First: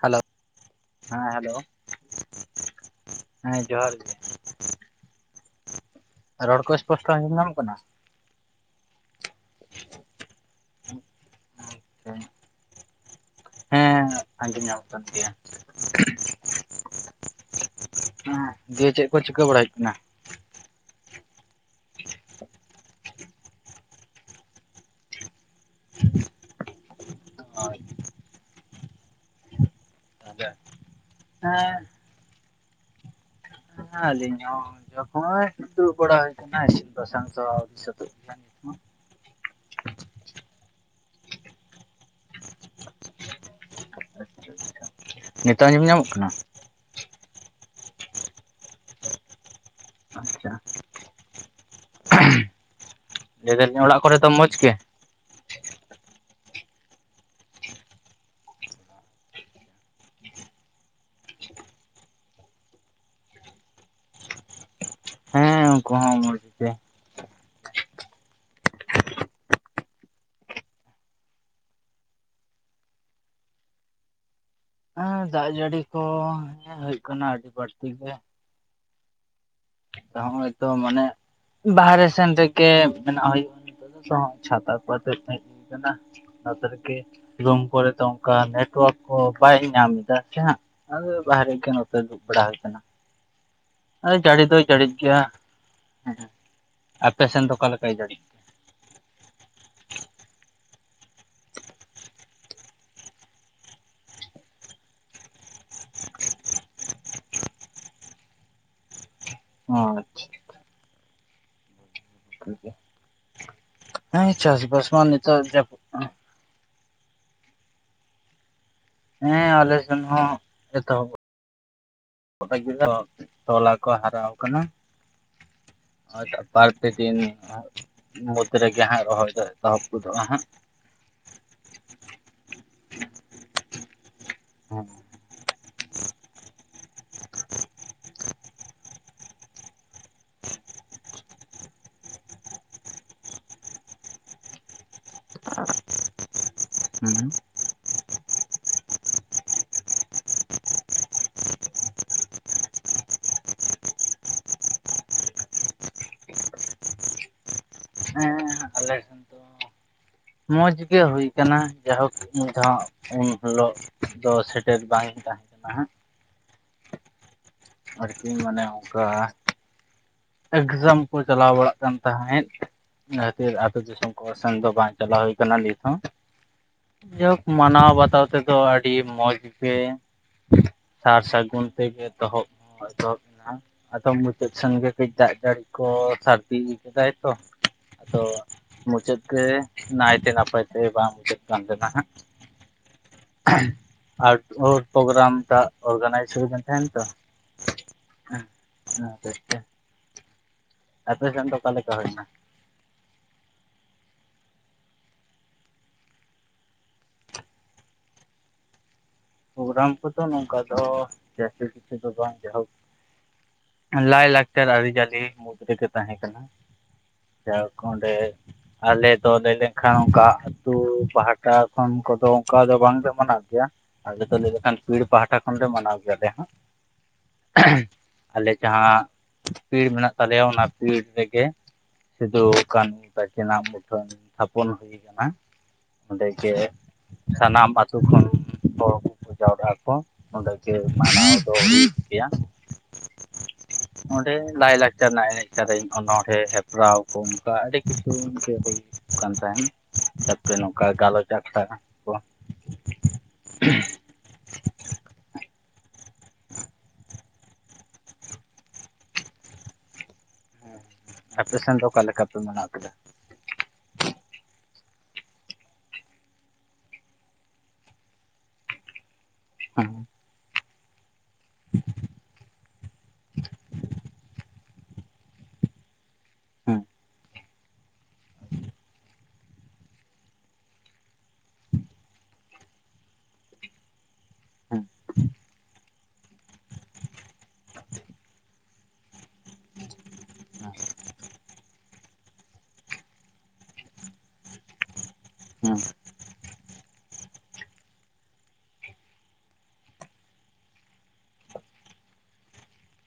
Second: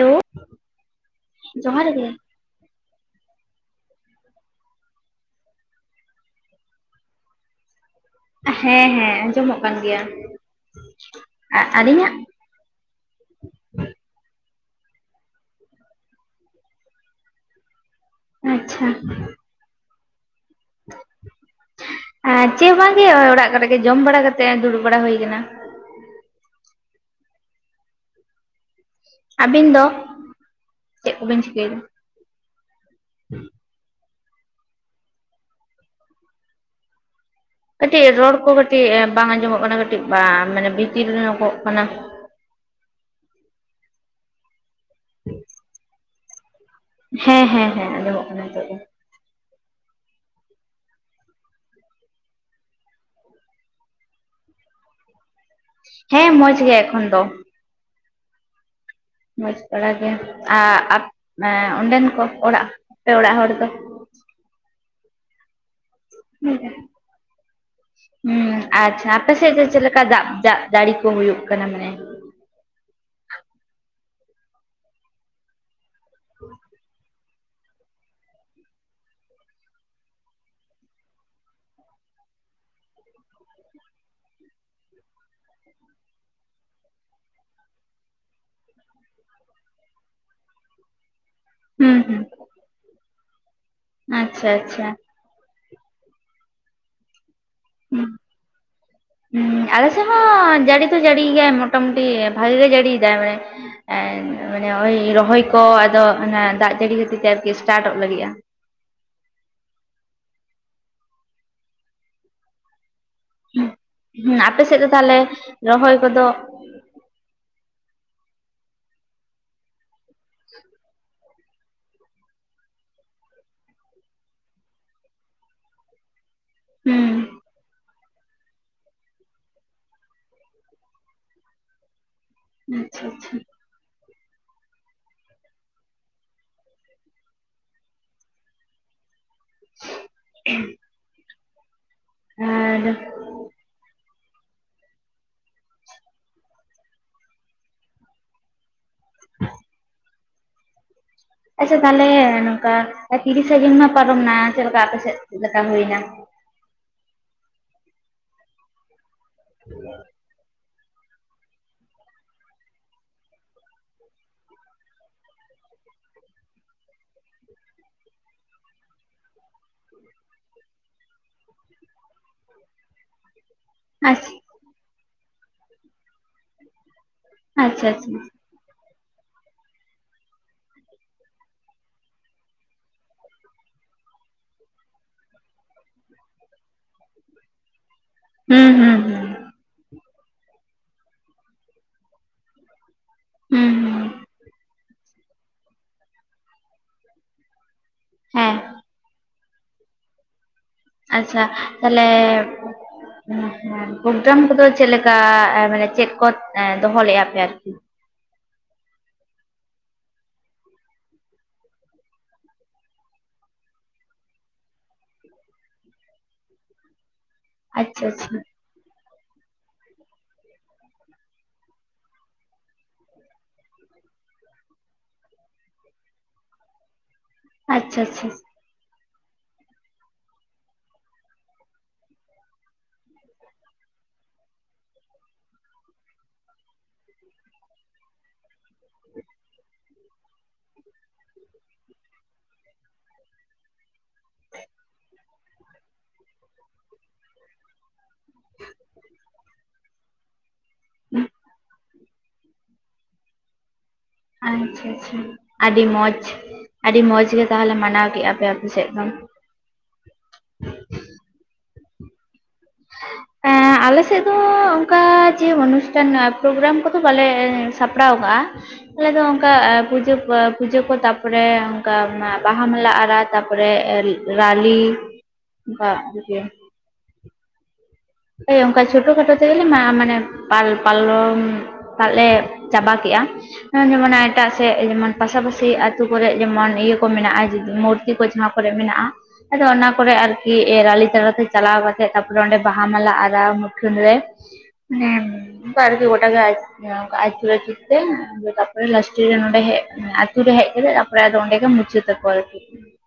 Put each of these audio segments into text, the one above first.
Hello ᱦᱮᱸ hello ᱡᱚᱦᱟᱨ ᱜᱮ ᱦᱮᱸ ᱡᱚᱦᱟᱨ ᱜᱮ। ᱨᱚᱲ ᱠᱚ ᱚᱥᱯᱚᱥᱴᱚ ᱟᱸᱡᱚᱢ ᱧᱟᱢᱚᱜ ᱠᱟᱱᱟ ᱦᱮᱸ ᱦᱮᱸ ᱟᱸᱡᱚᱢᱚᱜ ᱠᱟᱱ ᱜᱮᱭᱟ ᱾ ᱦᱩᱸ ᱦᱮᱸ ᱟᱸᱡᱚᱢ ᱧᱟᱢᱚᱜ ᱠᱟᱱ ᱜᱮᱭᱟ ᱾ ᱮᱸᱜ ᱟᱪᱪᱷᱟ ᱫᱤᱭᱟᱹ ᱪᱮᱫ ᱠᱚ ᱪᱤᱠᱟᱹ ᱵᱟᱲᱟ ᱦᱩᱭᱩᱜ ᱠᱟᱱᱟ? ᱮᱸ ᱪᱮᱫ ᱦᱚᱸ ᱵᱟᱝ ᱜᱮ ᱚᱲᱟᱜ ᱠᱚᱨᱮᱜᱮ ᱡᱚᱢ ᱵᱟᱲᱟ ᱠᱟᱛᱮᱜ ᱫᱩᱲᱩᱵ ᱵᱟᱲᱟ ᱦᱩᱭ ᱠᱟᱱᱟ ᱾ ᱟᱹᱵᱤᱱ ᱫᱚ ᱪᱮᱫ ᱠᱚ ᱵᱤᱱ ᱪᱤᱠᱟᱹᱭᱮᱫᱟ? ᱦᱮᱸ ᱦᱮᱸ ᱟᱹᱞᱤᱧ ᱦᱚᱸ ᱱᱚᱜᱼᱚᱭ ᱫᱩᱲᱩᱵ ᱵᱟᱲᱟ ᱦᱚᱭ ᱠᱟᱱᱟ ᱤᱥᱤᱱ ᱵᱟᱥᱟᱝ ᱫᱚ ᱠᱟᱹᱴᱤᱡ ᱥᱟᱹᱛᱟᱹᱜ ᱜᱮᱭᱟ ᱨᱚᱲ ᱠᱚ ᱱᱤᱛᱦᱚᱸ᱾ ᱠᱟᱹᱴᱤᱡ ᱵᱟᱝ ᱟᱸᱡᱚᱢᱚᱜ ᱠᱟᱱᱟ ᱠᱟᱹᱴᱤᱡ ᱵᱟᱝ ᱢᱟᱱᱮ ᱵᱷᱤᱛᱤᱨ ᱧᱚᱸᱜᱚᱜ ᱠᱟᱱᱟ ᱾ ᱱᱤᱛᱚᱜ ᱟᱸᱡᱚᱢ ᱧᱟᱢᱚᱜ ᱠᱟᱱᱟ ᱾ ᱦᱮᱸ ᱦᱮᱸ ᱦᱮᱸ ᱟᱸᱡᱚᱢᱚᱜ ᱠᱟᱱᱟ ᱱᱤᱛᱚᱜ ᱫᱚ ᱾ ᱟᱪᱪᱷᱟ ᱞᱟᱹᱭ ᱫᱟᱞᱤᱧ ᱚᱲᱟᱜ ᱠᱚᱨᱮ ᱫᱚ ᱢᱚᱡᱽ ᱜᱮ? ᱦᱮᱸ ᱢᱚᱡᱽ ᱜᱮ ᱮᱠᱷᱚᱱ ᱫᱚ ᱾ ᱢᱚᱡᱽ ᱵᱟᱲᱟ ᱜᱮ ᱟ ᱟᱨ ᱮᱸ ᱚᱸᱰᱮᱱ ᱠᱚ ᱚᱲᱟᱜ ᱟᱯᱮ ᱚᱲᱟᱜ ᱦᱚᱲ ᱫᱚ ᱦᱮᱸ ᱩᱱᱠᱩ ᱦᱚᱸ ᱢᱚᱡᱽ ᱜᱮ ᱾ ᱦᱩᱸ ᱟᱪᱪᱷᱟ ᱟᱯᱮ ᱥᱮᱫ ᱫᱚ ᱪᱮᱫ ᱞᱮᱠᱟ ᱫᱟᱜ ᱫᱟᱜ ᱡᱟᱹᱲᱤ ᱠᱚ ᱦᱩᱭᱩᱜ ᱠᱟᱱᱟ ᱢᱟᱱᱮ? ᱦᱮᱸ ᱫᱟᱜ ᱡᱟᱹᱲᱤ ᱠᱚ ᱦᱮᱸ ᱦᱩᱭᱩᱜ ᱠᱟᱱᱟ ᱟᱹᱰᱤ ᱵᱟᱹᱲᱛᱤ ᱜᱮ। ᱦᱚᱸᱜ-ᱚᱭ ᱛᱚ ᱢᱟᱱᱮ ᱵᱟᱨᱦᱮ ᱥᱮᱱ ᱛᱷᱮᱠᱮ ᱢᱮᱱᱟᱜ ᱦᱩᱭᱩᱜ। [unintelligible] ᱪᱷᱟᱛᱟ ᱠᱚ ᱟᱛᱮᱡ ᱦᱮᱡ ᱠᱟᱱᱟ ᱪᱷᱟᱸᱫ ᱨᱮᱜᱮ ᱨᱩᱢ ᱠᱚᱨᱮ ᱫᱚ ᱚᱱᱠᱟ ᱱᱮᱴᱣᱟᱨᱠ ᱠᱚ ᱵᱟᱭ ᱧᱟᱢ ᱮᱫᱟ ᱥᱮ ᱦᱟᱸᱜ ᱾ ᱟᱫᱚ ᱵᱟᱦᱨᱮ ᱜᱮ ᱦᱩᱸ ᱱᱚᱛᱮ ᱦᱩᱸ ᱫᱩᱲᱩᱵ ᱵᱟᱲᱟ ᱦᱩᱭ ᱠᱟᱱᱟ ᱟᱫᱚ ᱡᱟᱹᱲᱤ ᱟᱪᱪᱷᱟ ᱫᱚ ᱾ ᱟᱪᱪᱷᱟ ᱡᱟ ᱟᱯᱮ ᱥᱮᱱ ᱫᱚ ᱚᱠᱟ ᱞᱮᱠᱟᱭ ᱦᱩᱸ ᱡᱟᱹᱲᱤ ᱾ ᱦᱩᱸ ᱟᱞᱮ ᱥᱮᱫ ᱦᱚᱸ ᱡᱟᱹᱲᱤ ᱛᱚ ᱡᱟᱹᱲᱤᱭᱮᱫ ᱜᱮᱭᱟᱭ ᱢᱚᱴᱟᱢᱩᱴᱤ ᱵᱷᱟᱜᱮ ᱜᱮ ᱡᱟᱹᱲᱤᱭᱮᱫᱟᱭ ᱢᱟᱱᱮ ᱾ ᱮᱸᱜ ᱢᱟᱱᱮ ᱳᱭ ᱨᱚᱦᱚᱭ ᱠᱚ ᱟᱫᱚ ᱚᱱᱟ ᱫᱟᱜ ᱡᱟᱹᱲᱤ ᱠᱷᱟᱹᱛᱤᱨ ᱛᱮ ᱟᱨᱠᱤ ᱮᱥᱴᱟᱴᱚᱜ ᱞᱟᱹᱜᱤᱫᱼᱟ। ᱚ ᱟᱪᱪᱷᱟ ᱦᱮᱸ ᱪᱟᱥᱵᱟᱥ ᱢᱟᱱ ᱱᱤᱛᱚᱜ ᱡᱟᱯᱩᱫ ᱚᱚᱭ ᱠᱚᱫᱚ ᱦᱮᱸ ᱟᱞᱮᱥᱮᱱ ᱦᱚᱸ ᱮᱛᱚᱦᱚᱵ ᱜᱚᱴᱟ ᱜᱤᱫᱽᱨᱟᱹ ᱛᱚᱞᱟ ᱠᱚ ᱦᱟᱨᱟᱣ ᱠᱟᱱᱟ ᱟᱪᱪᱷᱟ ᱵᱟᱨ ᱯᱮ ᱦᱩᱸ ᱫᱤᱱ ᱢᱩᱫᱽ ᱨᱮᱜᱮ ᱦᱟᱸᱜ ᱨᱚᱦᱚᱭ ᱫᱚ ᱮᱛᱚᱦᱚᱵ ᱜᱚᱫᱚᱜ-ᱟ ᱦᱟᱸᱜᱼᱼ ᱟᱪᱪᱷᱟ ᱟᱪᱪᱷᱟ [unintelligible] [inaudible] [unintelligible] [inaudible] ᱟᱪᱪᱷᱟ ᱛᱟᱦᱚᱞᱮ ᱱᱚᱝᱠᱟ ᱛᱤᱨᱤᱥᱟ ᱡᱩᱱ ᱢᱟ ᱯᱟᱨᱚᱢ ᱮᱱᱟ ᱪᱮᱫ ᱞᱮᱠᱟ ᱟᱯᱮ ᱥᱮᱫ ᱪᱮᱫ ᱞᱮᱠᱟ ᱦᱩᱭᱱᱟ ᱦᱮᱸᱻ ᱟᱞᱮ ᱼᱼ [inaudible] ᱢᱚᱸᱡᱽ ᱜᱮ ᱦᱩᱭ ᱠᱟᱱᱟ ᱡᱟᱭᱦᱳᱠ ᱢᱤᱫ ᱫᱷᱟᱣ ᱩᱱ ᱦᱤᱞᱳᱜ ᱫᱚ ᱥᱮᱴᱮᱨ ᱵᱟᱝ ᱛᱟᱦᱮᱸ ᱠᱟᱱᱟ ᱦᱟᱸᱜ ᱟᱨᱠᱤ ᱢᱟᱱᱮ ᱚᱱᱠᱟ ᱮᱠᱡᱟᱢ ᱠᱚ ᱪᱟᱞᱟᱣ ᱵᱟᱲᱟᱜ ᱠᱟᱱ ᱛᱟᱦᱮᱸᱫ ᱚᱱᱟ ᱠᱷᱟᱹᱛᱤᱨ ᱟᱹᱛᱳ ᱫᱤᱥᱚᱢ ᱠᱚ ᱟᱪᱪᱷᱟ ᱥᱮᱱ ᱫᱚ ᱵᱟᱝ ᱪᱟᱞᱟᱣ ᱦᱩᱭ ᱠᱟᱱᱟ ᱱᱤᱛ ᱦᱚᱸ ᱡᱟᱭᱦᱳᱠᱼᱼ ᱟᱪᱪᱷᱟ ᱢᱟᱱᱟᱣ ᱟᱪᱪᱷᱟ ᱵᱟᱛᱟᱣ ᱛᱮᱼᱼ ᱫᱚ ᱟᱹᱰᱤ ᱢᱚᱡᱽ ᱜᱮ ᱥᱟᱨ ᱥᱟᱹᱜᱩᱱ ᱛᱮ ᱜᱮ ᱫᱚ ᱦᱚᱼᱼ ᱮᱛᱚᱦᱚᱵ ᱮᱱᱟ ᱟᱫᱚᱢ ᱢᱩᱪᱟᱹᱫ ᱥᱮᱱ ᱜᱮ ᱠᱟᱹᱡ ᱫᱟᱜ ᱡᱟᱹᱲᱤ ᱠᱚ ᱥᱟᱹᱨᱫᱤ ᱤᱫᱤ ᱠᱮᱫᱟᱭ ᱛᱚ ᱟᱫᱚ ᱦᱩᱸ ᱦᱩᱸ ᱢᱩᱪᱟᱹᱫ ᱦᱩᱸ ᱜᱮ ᱱᱟᱭᱛᱮ ᱱᱟᱯᱟᱭᱛᱮ ᱵᱟᱝ ᱢᱩᱪᱟᱹᱫ ᱠᱟᱱ ᱛᱟᱦᱮᱱᱟ ᱦᱟᱸᱜ ᱦᱩᱸ ᱦᱩᱸ [unintelligible] ᱟᱨ ᱯᱨᱳᱜᱨᱟᱢ ᱴᱟᱜ ᱚᱨᱜᱟᱱᱟᱭᱤᱡ ᱦᱩᱭ ᱛᱟᱦᱮᱱ ᱛᱚ ᱦᱮᱸ [unintelligible] ᱟᱯᱮ ᱟᱪᱪᱷᱟ ᱥᱮᱱ ᱫᱚ ᱚᱠᱟ ᱞᱮᱠᱟ ᱛᱟᱦᱚᱞᱮᱼᱼ ᱦᱩᱭᱱᱟ ᱦᱮᱸ ᱯᱨᱳᱜᱨᱟᱢ ᱠᱚᱫᱚ ᱪᱮᱫ ᱞᱮᱠᱟ ᱢᱟᱱᱮ ᱪᱮᱫ ᱠᱚ ᱫᱚᱦᱚ ᱞᱮᱫ-ᱟ ᱯᱮ ᱟᱨᱠᱤ ᱯᱨᱳᱜᱨᱟᱢ ᱠᱚᱫᱚ ᱱᱚᱝᱠᱟ ᱫᱚ ᱡᱟᱹᱥᱛᱤ ᱠᱤᱪᱷᱩ ᱫᱚ ᱵᱟᱝ ᱡᱟᱭᱦᱳᱠᱼᱼ ᱞᱟᱭ ᱞᱟᱠᱪᱟᱨ ᱟᱹᱨᱤᱪᱟᱹᱞᱤ ᱢᱩᱫᱽ ᱨᱮᱜᱮ ᱛᱟᱦᱮᱸ ᱠᱟᱱᱟ ᱡᱟᱠ ᱟᱪᱪᱷᱟ ᱚᱸᱰᱮᱼᱼ ᱟᱪᱪᱷᱟ ᱟᱞᱮ ᱫᱚ ᱞᱟᱹᱭ ᱞᱮᱱ ᱠᱷᱟᱱ ᱚᱱᱠᱟ ᱟᱹᱛᱩ ᱯᱟᱦᱴᱟ ᱠᱷᱚᱱ ᱠᱚᱫᱚ ᱚᱱᱠᱟ ᱫᱚ ᱵᱟᱝᱞᱮ ᱢᱮᱱᱟᱜ ᱜᱮᱭᱟ ᱟᱞᱮ ᱫᱚ ᱞᱟᱹᱭ ᱞᱮᱠᱷᱟᱱ ᱯᱤᱲ ᱯᱟᱦᱴᱟ ᱠᱷᱚᱱᱞᱮ ᱢᱟᱱᱟᱣ ᱜᱮᱭᱟᱞᱮ ᱦᱟᱸᱜ ᱟᱪᱪᱷᱟ ᱟᱪᱪᱷᱟ ᱟᱞᱮ ᱡᱟᱦᱟᱸ ᱯᱤᱲ ᱢᱮᱱᱟᱜ ᱛᱟᱞᱮᱭᱟ ᱚᱱᱟ ᱯᱤᱲ ᱛᱮᱜᱮᱼᱼ ᱥᱤᱫᱩ ᱠᱟᱹᱱᱩ ᱛᱟᱠᱤᱱ ᱟᱜ ᱢᱩᱴᱷᱟᱹᱱ ᱛᱷᱟᱯᱚᱱ ᱦᱩᱭ ᱠᱟᱱᱟ᱾ ᱚᱸᱰᱮ ᱜᱮ ᱥᱟᱱᱟᱢ ᱟᱛᱳ ᱠᱷᱚᱱᱼ ᱦᱚᱲ ᱠᱚ ᱡᱟᱣᱨᱟᱜ-ᱟ ᱠᱚ ᱚᱸᱰᱮ ᱜᱮ ᱢᱟᱱᱟᱣ ᱫᱚ ᱦᱩᱭᱩᱜ ᱜᱮᱭᱟ [inaudible] ᱚᱸᱰᱮ ᱞᱟᱭ ᱞᱟᱠᱪᱟᱨ ᱨᱮᱱᱟᱜ ᱮᱱᱮᱡ ᱚᱱᱚᱲᱦᱮᱸ ᱦᱮᱯᱨᱟᱣ ᱠᱚ ᱚᱱᱠᱟ ᱟᱹᱰᱤ ᱠᱤᱪᱷᱩ ᱤᱱᱠᱟᱹ ᱦᱩᱭ ᱠᱟᱱ ᱛᱟᱦᱮᱱ ᱡᱟᱛᱮ ᱱᱚᱝᱠᱟ ᱜᱟᱞᱚᱪ ᱟᱠᱷᱲᱟ ᱱᱟᱜ ᱠᱚᱼᱼ ᱟᱪᱪᱷᱟ ᱟᱪᱪᱷᱟ ᱟᱹᱰᱤ ᱢᱚᱡᱽ ᱟᱹᱰᱤ ᱢᱚᱸᱡᱽ ᱜᱮ ᱛᱟᱦᱚᱞᱮ ᱢᱟᱱᱟᱣ ᱠᱮᱫ-ᱟ ᱯᱮ ᱟᱯᱮ ᱥᱮᱫ ᱫᱚᱼᱼ ᱮᱯᱮ ᱥᱮᱱ ᱫᱚ ᱚᱠᱟ ᱞᱮᱠᱟ ᱯᱮ ᱢᱟᱱᱟᱣ ᱠᱮᱫᱟ ᱮᱸ ᱟᱞᱮ ᱥᱮᱫ ᱫᱚ ᱚᱱᱠᱟ ᱡᱮ ᱚᱱᱩᱥᱴᱷᱟᱱ ᱯᱨᱳᱜᱨᱟᱢ ᱠᱚᱫᱚ ᱵᱟᱞᱮ ᱥᱟᱯᱲᱟᱣ ᱠᱟᱜ-ᱟ᱾ ᱟᱞᱮ ᱫᱚ ᱚᱱᱠᱟ ᱦᱮᱸ ᱯᱩᱡᱟᱹ ᱯᱩᱡᱟᱹ ᱠᱚ ᱛᱟᱯᱼᱼ ᱛᱟᱨᱯᱚᱨᱮ ᱚᱱᱠᱟ ᱵᱟᱦᱟ ᱢᱟᱞᱟ ᱟᱨᱟᱜ ᱛᱟᱨᱯᱚᱨᱮ ᱨᱟᱞᱤ ᱚᱱᱠᱟ [unintelligible] [unintelligible] [inaudible] ᱦᱳᱭ ᱚᱱᱠᱟ ᱪᱷᱳᱴᱳ ᱠᱷᱟᱴᱳ ᱛᱮᱜᱮᱞᱮ ᱢᱟ ᱢᱟᱱᱮ ᱯᱟᱞ ᱯᱟᱞᱚᱱ ᱫᱟᱜ ᱞᱮ ᱪᱟᱵᱟ ᱠᱮᱫ-ᱟ ᱱᱚᱭ ᱡᱮᱢᱚᱱ ᱮᱼᱼ ᱮᱴᱟᱜ ᱥᱮᱫ ᱦᱮᱸ ᱡᱮᱢᱚᱱ ᱯᱟᱥᱟ ᱯᱟᱥᱤ ᱟᱛᱳ ᱠᱚᱨᱮ ᱡᱮᱢᱚᱱ ᱤᱭᱟᱹ ᱠᱚ ᱢᱮᱱᱟᱜ-ᱟ ᱢᱩᱨᱛᱤ ᱠᱚ ᱡᱟᱦᱟᱸ ᱠᱚᱨᱮ ᱢᱮᱱᱟᱜ-ᱟ ᱟᱫᱚ ᱚᱱᱟ ᱠᱚᱨᱮ ᱟᱨᱠᱤ ᱨᱟᱞᱤ ᱛᱟᱞᱟ ᱛᱮ ᱪᱟᱞᱟᱣ ᱠᱟᱛᱮᱜ ᱛᱟᱨᱯᱚᱨᱮ ᱚᱸᱰᱮ ᱵᱟᱦᱼᱼ ᱦᱟᱢᱞᱟ ᱟᱨᱟᱣ ᱢᱩᱴᱷᱟᱹᱱ ᱨᱮ ᱢᱟᱱᱮ ᱦᱮᱸ ᱩᱱᱠᱩ ᱟᱨᱠᱤ ᱜᱚᱴᱟ ᱜᱮ ᱟᱨ ᱚᱝᱠᱟ ᱟᱹᱪᱩᱨ ᱟᱹᱪᱩᱨ ᱛᱮ ᱛᱟᱨᱯᱚᱨᱮ ᱞᱟᱥᱴᱮ ᱨᱮ ᱱᱚᱰᱮ ᱦᱮᱡ ᱟᱹᱪᱩᱨᱮ ᱦᱮᱡ ᱠᱟᱛᱮ ᱦᱳᱭ ᱟᱫᱚ ᱟᱸᱰᱮ ᱜᱮ ᱢᱩᱪᱚᱫ ᱛᱮᱠᱚ᱾ [inaudible]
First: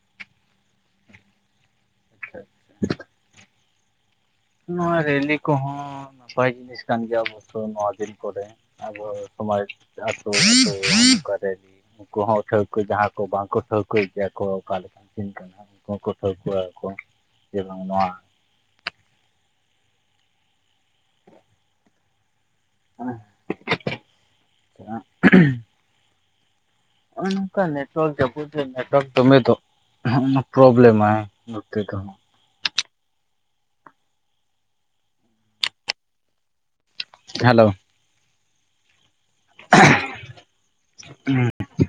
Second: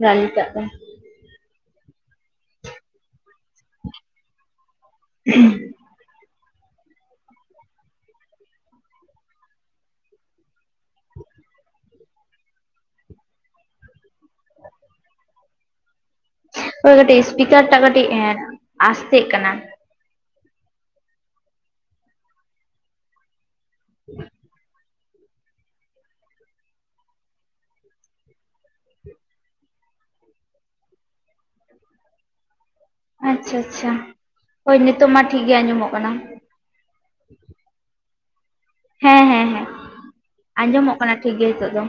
ᱱᱟᱱᱤᱴᱟᱜ ᱛᱮ [inaudible] ᱱᱚᱣᱟ ᱨᱮᱞᱤ ᱠᱚ ᱦᱚᱸ ᱱᱟᱯᱟᱭ ᱡᱤᱱᱤᱥ, ᱠᱟᱱ ᱜᱮᱭᱟ ᱳᱵᱳᱥᱳ ᱱᱚᱣᱟ ᱫᱤᱱ ᱠᱚᱨᱮ ᱟᱵᱚ ᱥᱚᱢᱟᱡ ᱟᱛᱳ ᱱᱚᱝᱠᱟᱨᱮ ᱜᱤ ᱱᱩᱠᱩ ᱦᱚᱸ ᱴᱷᱟᱹᱣᱠᱟᱹ ᱡᱟᱦᱟᱸ ᱠᱚ ᱵᱟᱝᱠᱚ ᱴᱷᱟᱹᱣᱠᱟᱹᱭᱮᱜ ᱜᱮᱭᱟ ᱠᱚ ᱚᱠᱟ ᱞᱮᱠᱟᱱ ᱫᱤᱱ ᱠᱟᱱᱟ ᱩᱱᱠᱩ ᱦᱚᱸᱠᱚ ᱴᱷᱟᱹᱣᱠᱟᱹ ᱟᱠᱚ ᱦᱳᱭ ᱠᱟᱹᱴᱤᱡ ᱡᱮ ᱤᱥᱯᱤᱠᱟᱨ ᱵᱟᱝ ᱴᱟᱜ ᱱᱚᱣᱟ ᱠᱟᱹᱴᱤᱡ ᱮ ᱟᱥᱛᱮᱜ ᱠᱟᱱᱟ᱾ [inaudible] [inaudible] [unintelligible] ᱱᱚᱜ ᱚᱭ ᱱᱚᱝᱠᱟ ᱱᱮᱴᱣᱟᱨᱠ ᱡᱟᱯᱩᱫ ᱨᱮ ᱱᱮᱴᱣᱟᱨᱠ ᱫᱚᱢᱮ ᱫᱚ ᱦᱚᱜ ᱱᱟ ᱯᱨᱚᱵᱞᱮᱢᱟᱭ ᱱᱚᱛᱮ ᱫᱚ᱾ ᱟᱪᱪᱷᱟ ᱟᱪᱪᱷᱟ ᱦᱳᱭ ᱱᱤᱳᱚᱜ ᱢᱟ ᱴᱷᱤᱠᱜᱮ ᱟᱸᱡᱚᱢᱚᱜ ᱠᱟᱱᱟ᱾ ᱦᱮᱞᱳ ᱦᱮᱸ ᱦᱮᱸ ᱦᱮᱸ ᱟᱸᱡᱚᱢᱚᱜ ᱠᱟᱱᱟ ᱴᱷᱤᱠ ᱜᱮ ᱦᱤᱛᱳᱜ ᱫᱚ᱾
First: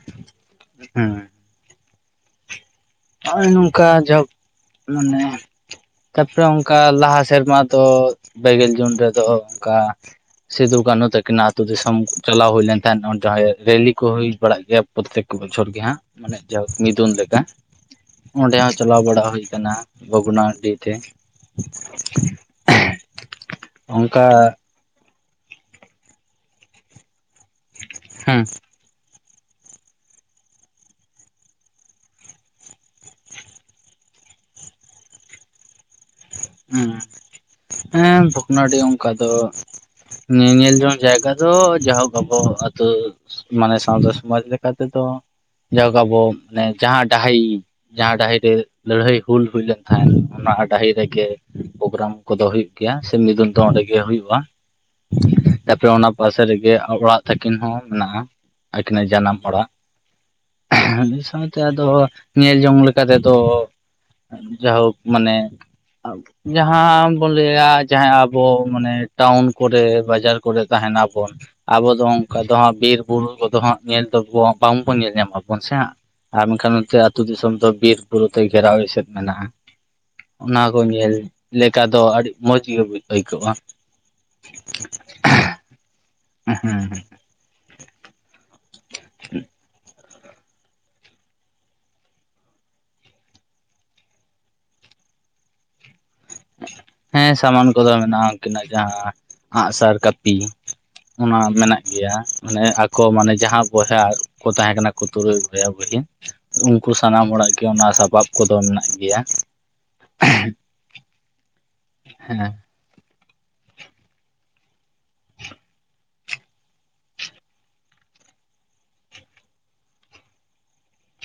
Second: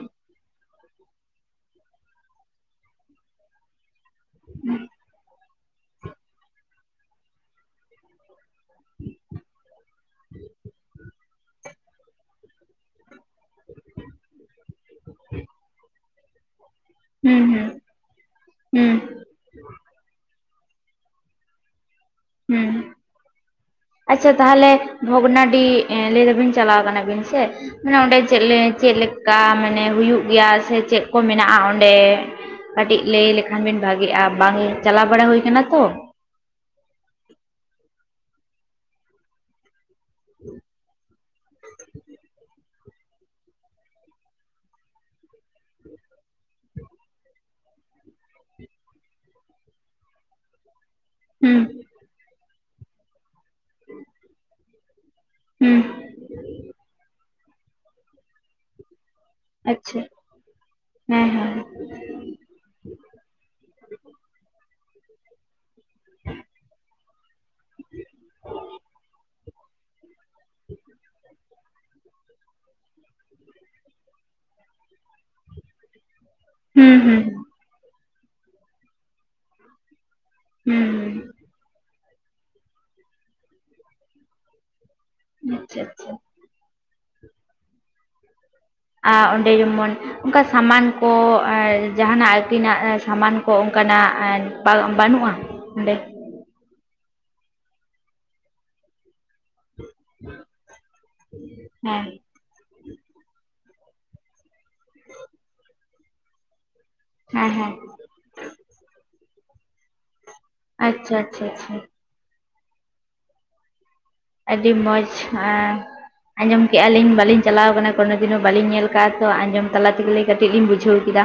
ᱦᱮᱸ ᱱᱚᱜᱚᱭ ᱱᱚᱝᱠᱟ ᱡᱟ ᱦᱳᱚ ᱢᱟᱱᱮ ᱛᱟᱯᱚᱨᱮ ᱠᱟ ᱞᱟᱦᱟ ᱥᱮᱨᱢᱟ ᱫᱚ ᱵᱮᱜᱮᱞ ᱡᱩᱱ ᱨᱮᱫᱚ ᱚᱝᱠᱟ ᱥᱤᱫᱩ ᱠᱟᱹᱱᱩ ᱛᱟᱹᱠᱤ ᱱᱟᱜ ᱟᱛ ᱛᱩ ᱫᱤᱥᱚᱢ ᱪᱟᱞᱟᱣ ᱦᱩᱭ ᱞᱮᱱ ᱛᱟᱦᱮᱱ ᱚᱸᱰᱮ ᱦᱚᱸ ᱨᱮᱞᱤ ᱠᱚ ᱦᱩᱭ ᱵᱟᱲᱟᱜ ᱜᱮᱭᱟ ᱯᱨᱚᱛᱛᱮᱠ ᱵᱚᱪᱷᱚᱨ ᱜᱮ ᱦᱟᱸᱜ, ᱢᱟᱱᱮ ᱡᱚᱦᱳᱠ ᱢᱤᱫᱩᱱ ᱞᱮᱠᱟ᱾ ᱦᱩᱸ ᱦᱩᱸ ᱚᱸᱰᱮ ᱦᱚᱸ ᱦᱩᱸ ᱪᱟᱞᱟᱣ ᱵᱟᱲᱟ ᱦᱩᱭ ᱠᱟᱱᱟ ᱵᱷᱚᱜᱱᱟ ᱰᱤ ᱛᱮ᱾ ᱦᱩᱸ ᱚᱱᱠᱟ ᱟᱪᱪᱷᱟ ᱛᱟᱦᱞᱮ ᱵᱷᱚᱜᱽᱱᱟᱰᱤ ᱮ ᱞᱟᱹᱭ ᱫᱟᱵᱤᱱ ᱪᱟᱞᱟᱣ ᱠᱟᱱᱟᱵᱤᱱ ᱥᱮ ᱢᱟᱱᱮ ᱚᱸᱰᱮ ᱦᱮᱸ ᱪᱮᱫ ᱞᱮ ᱪᱮᱜ ᱞᱮᱠᱟ ᱢᱟᱱᱮ ᱦᱩᱭᱩᱜ ᱜᱮᱭᱟ ᱥᱮ ᱪᱮᱜ ᱠᱚ ᱢᱮᱱᱟᱜ-ᱟ ᱚᱸᱰᱮ? ᱠᱟᱹᱴᱤᱡ ᱞᱟᱹᱭ ᱞᱮᱠᱷᱟᱱ ᱵᱤᱱ ᱵᱷᱟᱜᱮᱜ-ᱟ ᱵᱟᱝ ᱪᱟᱞᱟᱣ ᱵᱟᱲᱟ ᱦᱩᱭ ᱠᱟᱱᱟ ᱛᱚ᱾ ᱦᱩᱢᱸ ᱦᱮᱸ ᱵᱷᱚᱜᱽᱱᱟᱰᱤ ᱚᱝᱠᱟ ᱫᱚ ᱧᱮᱧᱮᱞ ᱡᱚᱝ ᱡᱟᱭᱜᱟ ᱫᱚ ᱡᱟᱦᱳᱠ ᱟᱵᱚ ᱛᱚ ᱢᱟᱱᱮ ᱥᱟᱶᱛᱟ ᱥᱚᱢᱟᱡᱽ ᱞᱮᱠᱟ ᱛᱮᱫᱚ ᱡᱟᱦᱳᱠ ᱟᱵᱚ ᱢᱟᱱᱮ ᱡᱟᱦᱟᱸ ᱰᱟᱦᱤ ᱡᱟᱦᱟᱸ ᱰᱟᱦᱤ ᱨᱮ ᱞᱟᱹᱲᱦᱟᱹᱭ ᱦᱩᱞ ᱦᱩᱭ ᱞᱮᱱ ᱛᱟᱦᱮᱱ ᱚᱱᱟ ᱰᱟᱹᱦᱤ ᱨᱮᱜᱮ ᱦᱩᱸ ᱯᱨᱳᱜᱨᱟᱢ ᱠᱚᱫᱚ ᱦᱩᱭᱩᱜ ᱜᱮᱭᱟ ᱥᱮ ᱢᱤᱫᱩᱱ ᱫᱚ ᱚᱱᱰᱮᱜᱮ ᱦᱩᱭᱩᱜ-ᱟ᱾ ᱦᱩᱸ ᱛᱟᱯᱚᱨᱮ ᱚᱱᱟ ᱯᱟᱥᱮ ᱨᱮᱜᱮ ᱚᱲᱟᱜ ᱛᱟᱹᱠᱤᱱ ᱦᱚᱸ ᱢᱮᱱᱟᱜ-ᱟ ᱟᱹᱠᱤᱱᱟᱜ ᱡᱟᱱᱟᱢ ᱚᱲᱟᱜ ᱟᱪᱪᱷᱟ ᱮᱦᱮᱢ ᱢᱤᱜ ᱦᱮᱸ ᱥᱚᱸᱜᱮ ᱦᱮᱸ ᱛᱮ ᱟᱫᱚ ᱧᱮᱞ ᱡᱚᱝ ᱞᱮᱠᱟ ᱛᱮᱫᱚ ᱡᱟᱭᱦᱳᱠ ᱢᱟᱱᱮ ᱡᱟᱦᱟᱸ ᱵᱚᱱ ᱞᱟᱹᱭᱟ ᱡᱟᱦᱟᱸ ᱟᱵᱚ ᱢᱟᱱᱮ ᱴᱟᱣᱩᱱ ᱠᱚᱨᱮ ᱵᱟᱡᱟᱨ ᱠᱚᱨᱮ ᱛᱟᱦᱮᱱᱟ ᱵᱚᱱ, ᱟᱵᱚ ᱫᱚ ᱚᱝᱠᱟ ᱫᱚ ᱦᱟᱸᱜ ᱵᱤᱨ ᱵᱩᱨᱩ ᱠᱚ ᱫᱚ ᱦᱟᱸᱜ ᱧᱮᱞ ᱫᱚ ᱵᱟᱝᱵᱚᱱ ᱧᱮᱞ ᱧᱟᱢᱟᱵᱚᱱ ᱥᱮ ᱦᱟᱸᱜ, ᱟᱨ ᱢᱮᱝᱠᱷᱟᱱ ᱦᱩᱸ ᱱᱚᱛᱮ ᱦᱩᱸ ᱟᱹᱛᱩ ᱫᱤᱥᱚᱢ ᱫᱚ ᱵᱤᱨ ᱵᱩᱨᱩ ᱛᱮ ᱜᱷᱮᱨᱟᱣ ᱮᱥᱮᱫ ᱢᱮᱱᱟᱜ-ᱟ᱾ᱚᱱᱟ ᱦᱩᱸ ᱠᱚ ᱧᱮᱞ ᱞᱮᱠᱟ ᱫᱚ ᱟᱹᱰᱤ ᱢᱚᱡᱽ ᱜᱮ ᱟᱹᱭᱠᱟᱹᱜ-ᱟ᱾ ᱟᱪᱪᱷᱟ ᱟᱪᱪᱷᱟ ᱩᱸ ᱦᱩᱸ ᱦᱩᱸ ᱦᱩᱸᱜ ᱟ ᱚᱸᱰᱮ ᱡᱮᱢᱚᱱ ᱚᱱᱠᱟ ᱥᱟᱢᱟᱱ ᱠᱚ ᱡᱟᱦᱟᱱᱟᱜ ᱟᱹᱠᱤᱱᱟᱜ ᱥᱟᱢᱟᱱ ᱠᱚ ᱚᱱᱠᱟᱱᱟᱜ ᱵᱟᱹᱱᱩᱜ-ᱟ᱾ [unintelligible] ᱦᱮᱸ ᱥᱟᱢᱟᱱ ᱠᱚᱫᱚ ᱢᱮᱱᱟᱜ-ᱟ ᱟᱠᱤᱱᱟᱜ ᱡᱟᱦᱟᱸ᱾ ᱟᱸᱜᱥᱟᱨ ᱠᱟᱹᱯᱤ ᱚᱱᱟ ᱢᱮᱱᱟᱜ ᱦᱮᱸ ᱜᱮᱭᱟ᱾ ᱢᱟᱱᱮ ᱟᱠᱚ ᱢᱟᱱᱮ ᱡᱟᱦᱟᱸ ᱵᱚᱭᱦᱟ ᱠᱚ ᱛᱟᱦᱮᱸ ᱠᱟᱱᱟ ᱠᱚ ᱛᱩᱨᱩᱭ ᱵᱚᱭᱦᱟ ᱵᱚᱭᱦᱤᱱ᱾ ᱩᱱᱠᱩ ᱥᱟᱱᱟᱢ ᱦᱮᱸ ᱦᱚᱲᱟᱜ ᱜᱮ ᱦᱮᱸ ᱚᱱᱟ ᱥᱟᱯᱟᱵ ᱠᱚᱫᱚ ᱢᱮᱱᱟᱜ ᱜᱮᱭᱟ᱾ ᱟᱪᱪᱷᱟ ᱟᱪᱪᱷᱟ ᱟᱪᱪᱷᱟ᱾ ᱦᱮᱸ ᱟᱹᱰᱤ ᱢᱚᱡᱽ ᱮᱸ ᱟᱸᱡᱚᱢ ᱠᱮᱜ-ᱟ ᱞᱤᱧ ᱵᱟᱹᱞᱤᱧ ᱪᱟᱞᱟᱣ ᱠᱟᱱᱟ ᱠᱳᱱᱳ ᱫᱤᱱ ᱦᱚᱸ ᱵᱟᱹᱞᱤᱧ ᱧᱮᱞ ᱠᱟᱜ-ᱟ ᱛᱚ ᱟᱸᱡᱚᱢ ᱛᱟᱞᱟ ᱛᱮᱜᱮᱞᱤᱧ ᱠᱟᱹᱴᱤᱡ ᱞᱤᱧ ᱵᱩᱡᱷᱟᱹᱣ ᱠᱮᱫᱟ᱾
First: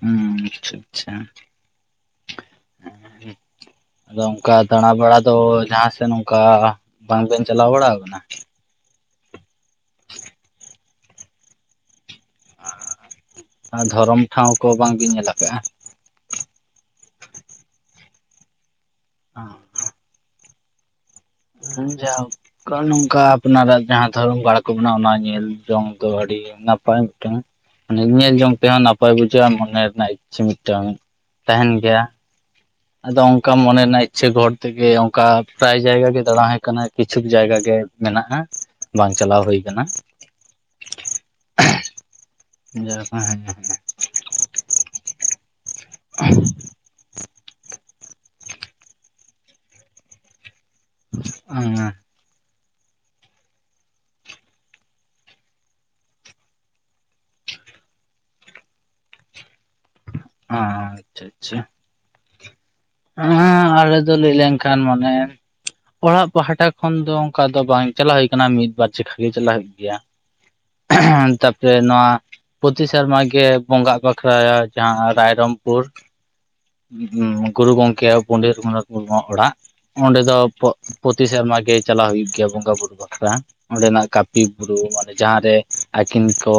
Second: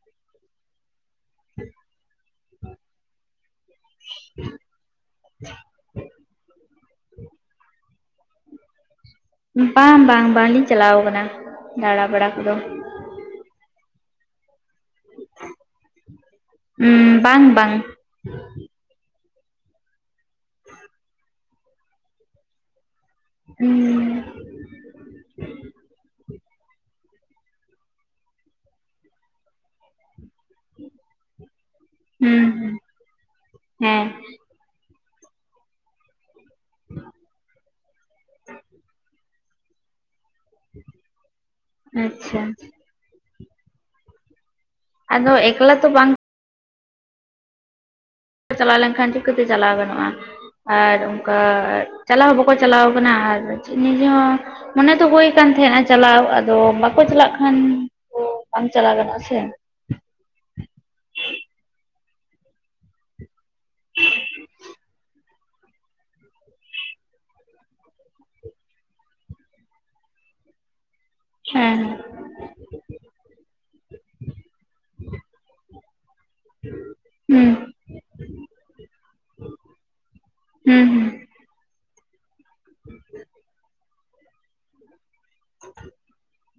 ᱦᱩᱸ ᱟᱪᱪᱷᱟ ᱟᱪᱪᱷᱟ ᱾ ᱟᱫᱚ ᱚᱱᱠᱟ ᱫᱟᱬᱟ ᱵᱟᱲᱟ ᱫᱚ ᱡᱟᱦᱟᱸ ᱥᱮᱫ ᱚᱱᱠᱟ ᱵᱟᱝ ᱵᱮᱱ ᱪᱟᱞᱟᱣ ᱵᱟᱲᱟ ᱟᱠᱟᱱᱟ᱾ ᱵᱟᱝ ᱵᱟᱝ ᱵᱟᱝᱞᱤᱧ ᱪᱟᱞᱟᱣ ᱟᱠᱟᱱᱟ ᱫᱟᱬᱟ ᱵᱟᱲᱟ ᱠᱚᱫᱚ᱾ ᱟᱨ ᱫᱷᱚᱨᱚᱢ ᱴᱷᱟᱶ ᱠᱚ ᱵᱟᱝ ᱵᱤᱱ ᱧᱮᱞᱟᱠᱟᱜ-ᱟ᱾ ᱩᱸ ᱵᱟᱝ ᱵᱟᱝ᱾ ᱚᱸ ᱦᱮᱸ ᱡᱟᱦᱳᱠ ᱱᱚᱝᱠᱟ ᱩᱸ ᱟᱯᱱᱟᱨᱟᱜ ᱡᱟᱦᱟᱸ᱾ ᱫᱷᱚᱨᱚᱢ ᱜᱟᱲ ᱠᱚ ᱢᱮᱱᱟᱜ-ᱟ ᱚᱱᱟ ᱧᱮᱞ ᱡᱚᱝ ᱫᱚ ᱟᱹᱰᱤ ᱱᱟᱯᱟᱭ ᱢᱤᱫᱴᱟᱱ᱾ ᱢᱟᱱᱮ ᱧᱮᱞ ᱡᱚᱝ ᱛᱮᱦᱚᱸ ᱱᱟᱯᱟᱭ ᱵᱩᱡᱷᱟᱹᱜ-ᱟ ᱢᱚᱱᱮ ᱨᱮᱱᱟᱜ ᱤᱪᱪᱷᱟᱹ ᱢᱤᱫ ᱴᱟᱝ ᱛᱟᱦᱮᱱ ᱜᱮᱭᱟ᱾ ᱦᱩᱸ ᱦᱩᱸ ᱟᱫᱚ ᱚᱱᱠᱟ ᱢᱚᱱᱮ ᱨᱮᱱᱟᱜ ᱦᱮᱸ ᱤᱪᱷᱟᱹ ᱜᱚᱨ ᱛᱮᱜᱮ ᱚᱱᱠᱟ ᱯᱨᱟᱭ ᱡᱟᱭᱜᱟ ᱜᱮ ᱫᱟᱬᱟ᱾ ᱠᱟᱱᱟ ᱠᱤᱪᱷᱩ ᱡᱟᱭᱜᱟ ᱜᱮ ᱢᱮᱱᱟᱜ-ᱟ ᱵᱟᱝ ᱪᱟᱞᱟᱣ ᱦᱩᱭ ᱟᱠᱟᱱᱟ᱾ ᱟᱪᱪᱷᱟ ᱟᱪᱪᱷᱟ ᱡᱟᱭᱦᱳᱠ [inaudible] ᱟᱫᱚ ᱮᱠᱞᱟ ᱛᱚ ᱵᱟᱝ᱾ [unintelligible] ᱪᱟᱞᱟᱣ ᱞᱮᱱᱠᱷᱟᱱ ᱪᱤᱠᱟᱹ ᱛᱮ ᱪᱟᱞᱟᱣ ᱜᱟᱱᱚᱜ-ᱟ ᱟᱨ ᱚᱱᱠᱟ᱾ ᱪᱟᱞᱟᱣ ᱦᱚᱸ ᱵᱟᱠᱚ ᱪᱟᱞᱟᱣ ᱠᱟᱱᱟ ᱟᱨ ᱪᱮᱫ ᱱᱤᱡᱮ ᱦᱚᱸ᱾ ᱢᱚᱱᱮ ᱫᱚ ᱦᱩᱭ ᱠᱟᱱ ᱛᱟᱦᱮᱸᱜ-ᱟ ᱪᱟᱞᱟᱣ ᱟᱫᱚ ᱵᱟᱠᱚ ᱪᱟᱞᱟᱜ ᱠᱷᱟᱱ᱾ ᱚᱸ ᱵᱟᱝ ᱪᱟᱞᱟᱣ ᱜᱟᱱᱚᱜ-ᱟ ᱥᱮ᱾ ᱚᱸ ᱟᱪᱪᱷᱟ ᱟᱪᱪᱷᱟ᱾ ᱦᱮ ᱟᱞᱮ ᱫᱚ ᱞᱟᱹᱭ ᱞᱮᱱᱠᱷᱟᱱ ᱢᱟᱱᱮ᱾ ᱚᱲᱟᱜ ᱯᱟᱦᱴᱟ ᱠᱷᱚᱱ ᱫᱚ ᱚᱱᱠᱟ ᱫᱚ ᱵᱟᱝ ᱪᱟᱞᱟᱣ ᱦᱩᱭ ᱟᱠᱟᱱᱟ ᱢᱤᱫᱵᱟᱨ ᱪᱟᱠᱷᱟ ᱜᱮ ᱪᱟᱞᱟᱣ ᱦᱩᱭᱩᱜ ᱜᱮᱭᱟ᱾ [unintelligible] ᱦᱮᱸ ᱛᱟᱯᱚᱨᱮ ᱱᱚᱣᱟ ᱯᱚᱛᱤ ᱥᱮᱨᱢᱟ ᱜᱮ ᱵᱚᱸᱜᱟᱜ ᱵᱟᱠᱷᱲᱟᱭᱟ ᱡᱟᱦᱟᱸ ᱨᱟᱭᱨᱚᱝᱯᱩᱨ᱾ ᱩᱸ ᱦᱩᱸ ᱜᱩᱨᱩ ᱜᱚᱝᱠᱮ ᱯᱚᱱᱰᱤᱛ ᱨᱟᱹᱜᱷᱩᱱᱟᱛᱷ ᱢᱩᱨᱢᱩᱣᱟᱜ ᱚᱲᱟᱜ᱾ ᱚᱸᱰᱮ ᱫᱚ ᱦᱩᱸ ᱦᱩᱸ ᱯᱚᱛᱤ ᱥᱮᱨᱢᱟ ᱜᱮ ᱪᱟᱞᱟᱜ ᱦᱩᱭᱩᱜ ᱜᱮᱭᱟ ᱵᱚᱸᱜᱟ ᱵᱩᱨᱩ ᱵᱟᱠᱷᱨᱟ ᱚᱸᱰᱮᱱᱟᱜ ᱠᱟᱯ᱾ ᱵᱤᱨ ᱵᱩᱨᱩ ᱢᱟᱱᱮ ᱡᱟᱦᱟᱸ ᱨᱮ ᱟᱹᱠᱤᱱ ᱠᱚ᱾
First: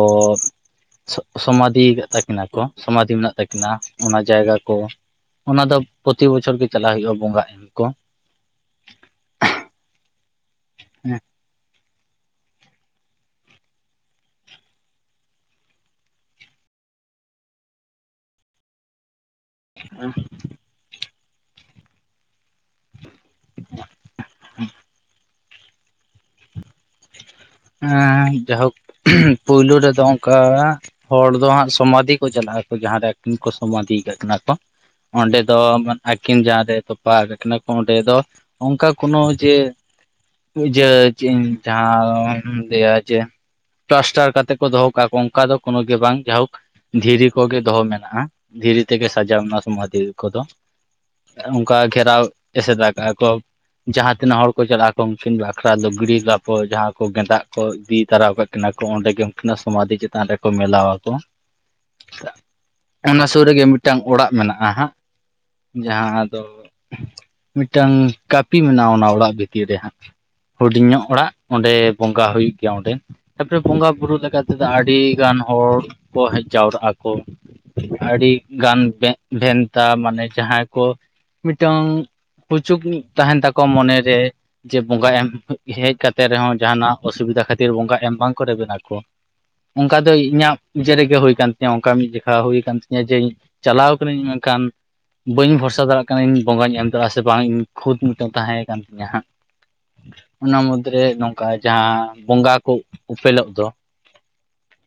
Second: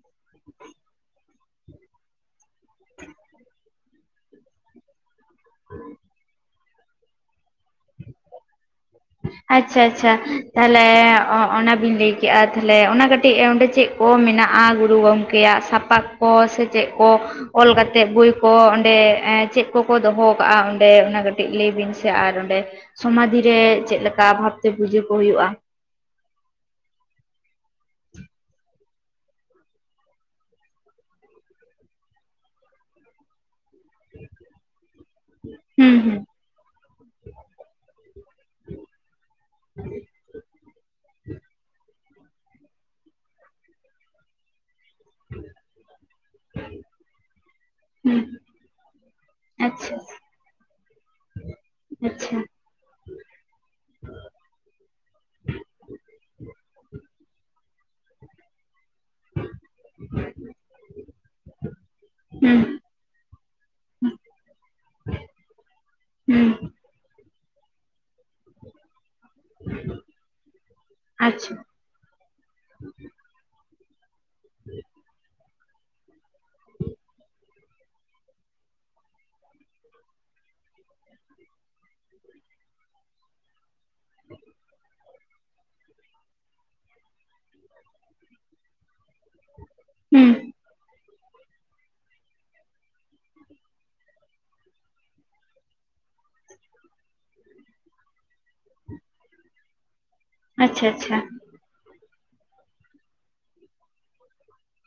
ᱥᱚᱢᱟᱫᱷᱤ ᱟᱠᱟᱫ ᱛᱟᱹᱠᱤᱱᱟ ᱠᱚ ᱥᱚᱢᱟᱫᱷᱤ ᱢᱮᱱᱟᱜ ᱛᱟᱹᱠᱤᱱᱟ ᱚᱱᱟ ᱡᱟᱭᱜᱟ ᱠᱚ᱾ ᱚᱱᱟ ᱫᱚ ᱯᱚᱛᱤ ᱵᱚᱪᱷᱚᱨ ᱜᱮ ᱪᱟᱞᱟᱜ ᱦᱩᱭᱩᱜ-ᱟ ᱵᱚᱸᱜᱟ ᱮᱢ ᱠᱚ᱾ ᱟᱪᱪᱷᱟ ᱟᱪᱪᱷᱟ ᱛᱟᱦᱞᱮ ᱚᱱᱟ ᱵᱤᱱ ᱞᱟᱹᱭ᱾ ᱠᱮᱜ-ᱟ ᱛᱟᱦᱚᱞᱮ ᱚᱱᱟ ᱠᱟᱹᱴᱤᱡ ᱚᱸᱰᱮ ᱪᱮᱫ ᱠᱚ ᱢᱮᱱᱟᱜ-ᱟ ᱜᱩᱨᱩ ᱜᱚᱝᱠᱮᱭᱟᱜ ᱥᱟᱯᱟᱵ ᱠᱚ ᱥᱮ ᱪᱮᱫ ᱠᱚ᱾ ᱚᱞ ᱠᱟᱛᱮᱜ ᱵᱳᱭ ᱠᱚ ᱚᱸᱰᱮ ᱮᱸ᱾ ᱪᱮᱫ ᱠᱚᱠᱚ ᱫᱚᱦᱚ ᱠᱟᱜ-ᱟ ᱚᱸᱰᱮ ᱚᱱᱟ ᱠᱟᱹᱴᱤᱡ ᱞᱟᱹᱭ ᱵᱤᱱ ᱥᱮ ᱟᱨ ᱚᱸᱰᱮ ᱥᱚᱢᱟᱫᱷᱤ ᱨᱮ᱾ ᱚᱠᱟ ᱵᱷᱟᱵᱽ ᱛᱮ ᱯᱩᱡᱟᱹ ᱠᱚ ᱦᱩᱭᱩᱜ-ᱟ᱾ ᱮᱸᱻ ᱡᱟᱭᱦᱳᱠ᱾ ᱯᱩᱭᱞᱩ ᱨᱮᱫᱚ ᱚᱱᱠᱟ, ᱦᱚᱲ ᱫᱚ ᱦᱟᱸᱜ ᱥᱚᱢᱟᱫᱷᱤ ᱠᱚ ᱪᱟᱞᱟᱜ ᱟᱠᱚ᱾ ᱡᱟᱦᱟᱸ ᱨᱮ ᱩᱱ ᱠᱚ ᱥᱚᱢᱟᱫᱷᱤ ᱟᱠᱟᱜ ᱠᱤᱱᱟ ᱠᱚ᱾ ᱚᱸᱰᱮ ᱫᱚ, ᱟᱹᱠᱤᱱ ᱡᱟᱦᱟᱸ ᱨᱮ ᱛᱚᱯᱟ ᱟᱠᱟᱫ ᱠᱤᱱᱟ ᱠᱚ ᱚᱸᱰᱮ ᱫᱚ ᱚᱱᱠᱟ ᱠᱚᱱᱚ ᱡᱮ, ᱯᱩᱡᱟᱹᱭ ᱤᱧ ᱡᱟᱦᱟᱸᱧ ᱞᱟᱹᱭᱼᱟ ᱡᱮ, ᱯᱞᱟᱥᱴᱟᱨ ᱠᱟᱛᱮ ᱠᱚ ᱫᱚᱦᱚ ᱠᱚ ᱚᱱᱠᱟ ᱫᱚ ᱠᱳᱱᱳ ᱜᱮ ᱵᱟᱝ ᱡᱟᱭᱦᱳᱠ᱾ ᱫᱷᱤᱨᱤ ᱠᱚᱜᱮ ᱫᱚᱦᱚ ᱢᱮᱱᱟᱜᱼᱟ, ᱫᱷᱤᱨᱤ ᱛᱮᱜᱮ ᱥᱟᱡᱟᱣ ᱚᱱᱟ ᱥᱚᱢᱟᱫᱷᱤ ᱠᱚᱫᱚ᱾ ᱚᱱᱠᱟ ᱜᱷᱮᱨᱟᱣ, ᱮᱥᱮᱫᱼᱟ ᱠᱟᱜᱼᱟ ᱠᱚ᱾ ᱡᱟᱦᱟᱸ ᱛᱤᱱᱟᱹᱜ ᱦᱚᱲ ᱠᱚ ᱪᱟᱞᱟᱜᱼᱟ ᱠᱚ ᱩᱱᱠᱤᱱ ᱵᱟᱠᱷᱨᱟ ᱫᱚ ᱞᱩᱜᱽᱲᱤᱡ ᱞᱟᱯᱚ ᱡᱟᱦᱟᱸ ᱠᱚ ᱜᱮ ᱫᱟᱜ ᱠᱚ ᱤᱫᱤ ᱛᱚᱨᱟᱣ ᱠᱟᱜ ᱠᱤᱱᱟ ᱠᱚ, ᱚᱸᱰᱮ ᱜᱮ ᱜᱮ ᱩᱱᱠᱤᱱᱟ ᱥᱚᱢᱟᱫᱷᱤ ᱪᱮᱛᱟᱱ ᱨᱮᱠᱚ ᱢᱮᱞᱟᱣᱟᱠᱚ᱾ ᱚᱱᱟ ᱥᱩᱨ ᱨᱮᱜᱮ ᱢᱤᱫᱴᱟᱝ ᱚᱲᱟᱜ ᱢᱮᱱᱟᱜᱼᱟ ᱦᱟᱸᱜ᱾ ᱡᱟᱦᱟᱸ ᱫᱚ ᱢᱤᱫᱴᱟᱝ ᱠᱟᱹᱯᱤ ᱢᱮᱱᱟᱜᱼᱟ, ᱚᱱᱟ ᱚᱲᱟᱜ ᱵᱷᱤᱛᱤᱨ ᱨᱮ ᱦᱟᱸᱜ᱾ ᱦᱩᱰᱤᱧ ᱧᱚᱜ ᱚᱲᱟᱜ, ᱚᱸᱰᱮ ᱵᱚᱸᱜᱟ ᱦᱩᱭᱩᱜ ᱜᱮᱭᱟ ᱚᱸᱰᱮ, ᱛᱟᱯᱚᱨᱮ ᱵᱚᱸᱜᱟ ᱵᱩᱨᱩ ᱞᱮᱠᱟ ᱛᱮᱫᱚ ᱟᱹᱰᱤᱜᱟᱱ ᱦᱚᱲ ᱠᱚ ᱦᱮᱡ ᱡᱟᱣᱨᱟᱜ ᱟᱠᱚ᱾ ᱟᱹᱰᱤ ᱜᱟᱱ ᱵᱮᱱᱼᱵᱷᱮᱱᱛᱟ ᱢᱟᱱᱮ ᱡᱟᱦᱟᱸᱭ ᱠᱚ ᱢᱤᱫᱴᱟᱝ, ᱯᱩᱪᱩᱜᱱᱤ ᱛᱟᱦᱮᱱ ᱛᱟᱠᱚ ᱢᱚᱱᱮ ᱨᱮ ᱡᱮ ᱵᱚᱸᱜᱟ ᱮᱢ ᱦᱮᱡ ᱠᱟᱛᱮ ᱨᱮᱦᱚᱸ ᱡᱟᱦᱟᱱᱟᱜ ᱚᱥᱩᱵᱤᱫᱷᱟ ᱠᱷᱟᱹᱛᱤᱨ ᱵᱚᱸᱜᱟ ᱮᱢ ᱵᱟᱝ ᱠᱚ ᱨᱮᱵᱮᱱᱟ ᱠᱚ᱾ ᱚᱱᱠᱟ ᱫᱚ ᱤᱧᱟᱹᱜ ᱱᱤᱡᱮ ᱨᱮᱜᱮ ᱦᱩᱭ ᱟᱠᱟᱱ ᱛᱤᱧᱟᱹ ᱚᱱᱠᱟ ᱢᱤᱫ ᱡᱚᱠᱷᱟ ᱦᱩᱭ ᱟᱠᱟᱱ ᱛᱤᱧᱟᱹ ᱡᱮᱭ, ᱪᱟᱞᱟᱣ ᱠᱟᱹᱱᱟᱹᱧ ᱢᱮᱱᱠᱷᱟᱱ ᱵᱟᱹᱧ ᱵᱷᱚᱨᱥᱟ ᱫᱟᱲᱮᱭᱟᱜ ᱠᱟᱱᱟ ᱤᱧ ᱵᱚᱸᱜᱟᱧ ᱮᱢ ᱫᱟᱲᱮᱭᱟᱜᱼᱟ ᱥᱮ ᱵᱟᱝ ᱤᱧ ᱠᱷᱩᱫ ᱢᱤᱫᱴᱮᱱ ᱛᱟᱦᱮᱸᱠᱟᱱ ᱛᱤᱧᱟᱹ ᱦᱟᱸᱜ᱾᱾ [inaudible] ᱚᱱᱟ ᱢᱩᱫᱽᱨᱮ ᱱᱚᱝᱠᱟ ᱡᱟᱦᱟᱸ, ᱵᱚᱸᱜᱟ ᱠᱚ ᱩᱯᱮᱞᱚᱜ ᱫᱚ᱾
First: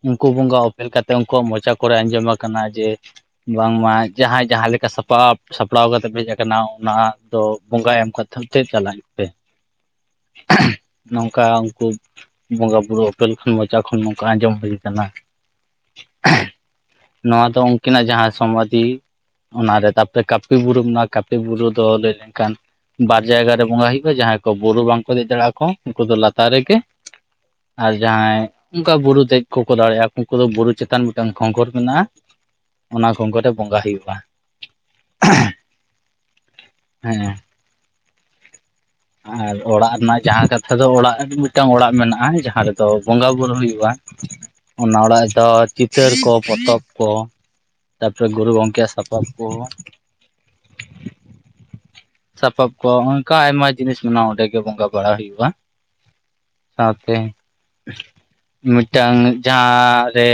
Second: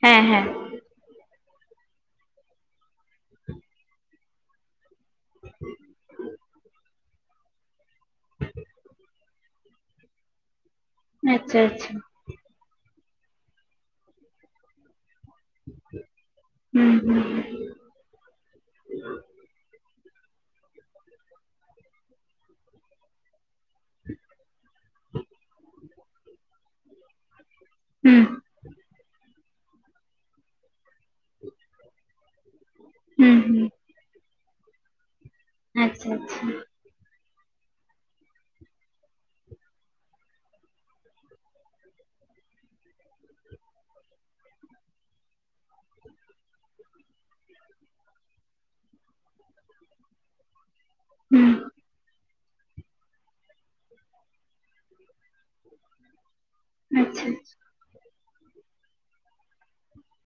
ᱩᱱᱠᱩ ᱵᱚᱸᱜᱟ ᱚᱯᱮᱞ ᱠᱟᱛᱮ ᱩᱱᱠᱩᱣᱟᱜ ᱢᱚᱪᱟ ᱠᱚᱨᱮ ᱟᱸᱡᱚᱢ ᱟᱠᱟᱱᱟ ᱡᱮ, ᱵᱟᱝᱢᱟ ᱡᱟᱦᱟᱸᱭ ᱡᱟᱦᱟᱸ ᱞᱮᱠᱟ ᱥᱟᱯᱟᱯ ᱥᱟᱯᱲᱟᱣ ᱠᱟᱛᱮ ᱯᱮ ᱦᱮᱡ ᱟᱠᱟᱱᱟ ᱚᱱᱟ ᱫᱚ ᱵᱚᱸᱜᱟ ᱮᱢ ᱠᱟᱛᱷᱟᱞ ᱛᱮ ᱪᱟᱞᱼᱟᱭ ᱤᱧ ᱯᱮ᱾ ᱱᱚᱝᱠᱟ ᱩᱱᱠᱩ ᱵᱚᱸᱜᱟ ᱵᱩᱨᱩ ᱚᱯᱮᱞ ᱠᱷᱚᱱ ᱢᱚᱪᱟ ᱠᱷᱚᱱ ᱱᱚᱝᱠᱟ ᱟᱸᱡᱚᱢ ᱦᱩᱭ ᱠᱟᱱᱟ᱾ [unintelligible] ᱱᱚᱣᱟ ᱫᱚ ᱩᱱᱠᱤᱱᱟᱜ ᱡᱟᱦᱟᱸ ᱥᱚᱢᱟᱫᱷᱤ ᱚᱱᱟᱨᱮ ᱛᱟᱯ ᱠᱟᱹᱯᱤ ᱵᱩᱨᱩ ᱢᱮᱱᱟᱜᱼᱟ, ᱠᱟᱹᱯᱤ ᱵᱩᱨᱩ ᱫᱚ ᱞᱟᱹᱭ ᱞᱮᱱᱠᱷᱟᱱ ᱵᱟᱨ ᱡᱟᱭᱜᱟ ᱨᱮ ᱵᱚᱸᱜᱟ ᱦᱩᱭᱩᱜᱼᱟ, ᱡᱟᱦᱟᱸᱭ ᱠᱚ ᱵᱩᱨᱩ ᱵᱟᱝ ᱫᱮᱡ ᱫᱟᱲᱮ ᱟᱠᱚ ᱩᱱᱠᱩ ᱫᱚ ᱞᱟᱛᱟᱨ ᱨᱮᱜᱮ, ᱟᱨ ᱡᱟᱦᱟᱸᱭ ᱚᱱᱠᱟ ᱵᱩᱨᱩ ᱫᱮᱡ ᱠᱚᱠᱚ ᱫᱟᱲᱮᱭᱟᱜᱼᱟ, ᱩᱱᱠᱩ ᱫᱚ ᱵᱩᱨᱩ ᱪᱮᱛᱟᱱ ᱢᱤᱫᱴᱟᱝ ᱠᱷᱚᱸᱠᱚᱨ ᱢᱮᱱᱟᱜᱼᱟ᱾ ᱚᱱᱟ ᱠᱷᱚᱸᱠᱚᱨ ᱨᱮ ᱵᱚᱸᱜᱟ ᱦᱩᱭᱩᱜᱼᱟ᱾ ᱟᱪᱪᱷᱟ ᱟᱪᱪᱷᱟ᱾ ᱦᱮᱸ᱾ ᱟᱨ ᱚᱲᱟᱜ ᱨᱮᱱᱟᱜ ᱡᱟᱦᱟᱸ ᱠᱟᱛᱷᱟ ᱫᱚ ᱚᱲᱟᱜ, ᱢᱤᱫᱴᱟᱝ ᱚᱲᱟᱜ ᱢᱮᱱᱟᱜᱼᱟ, ᱡᱟᱦᱟᱸ ᱨᱮᱫᱚ ᱵᱚᱸᱜᱟ ᱵᱩᱨᱩ ᱦᱩᱭᱩᱜᱼᱟ᱾ ᱚᱱᱟ ᱚᱲᱟᱜ ᱫᱚ ᱪᱤᱛᱟᱹᱨ ᱠᱚ, ᱯᱚᱛᱚᱵ ᱠᱚ᱾ ᱛᱟᱨᱯᱚᱨᱮ ᱜᱩᱨᱩ ᱜᱚᱝᱠᱮᱭᱼᱟᱜ ᱥᱟᱯᱟᱯ ᱠᱚ᱾ ᱦᱩᱸ᱾ ᱥᱟᱯᱟᱯ ᱠᱚ ᱚᱱᱠᱟ ᱟᱭᱢᱟ ᱡᱤᱱᱤᱥ ᱢᱮᱱᱟᱜᱼᱟ, ᱚᱸᱰᱮ ᱜᱮ ᱵᱚᱸᱜᱟ ᱵᱟᱲᱟ ᱦᱩᱭᱩᱜᱼᱟ᱾ ᱥᱟᱶᱛᱮ, ᱢᱤᱫᱴᱟᱝ ᱡᱟᱦᱟᱸ ᱨᱮ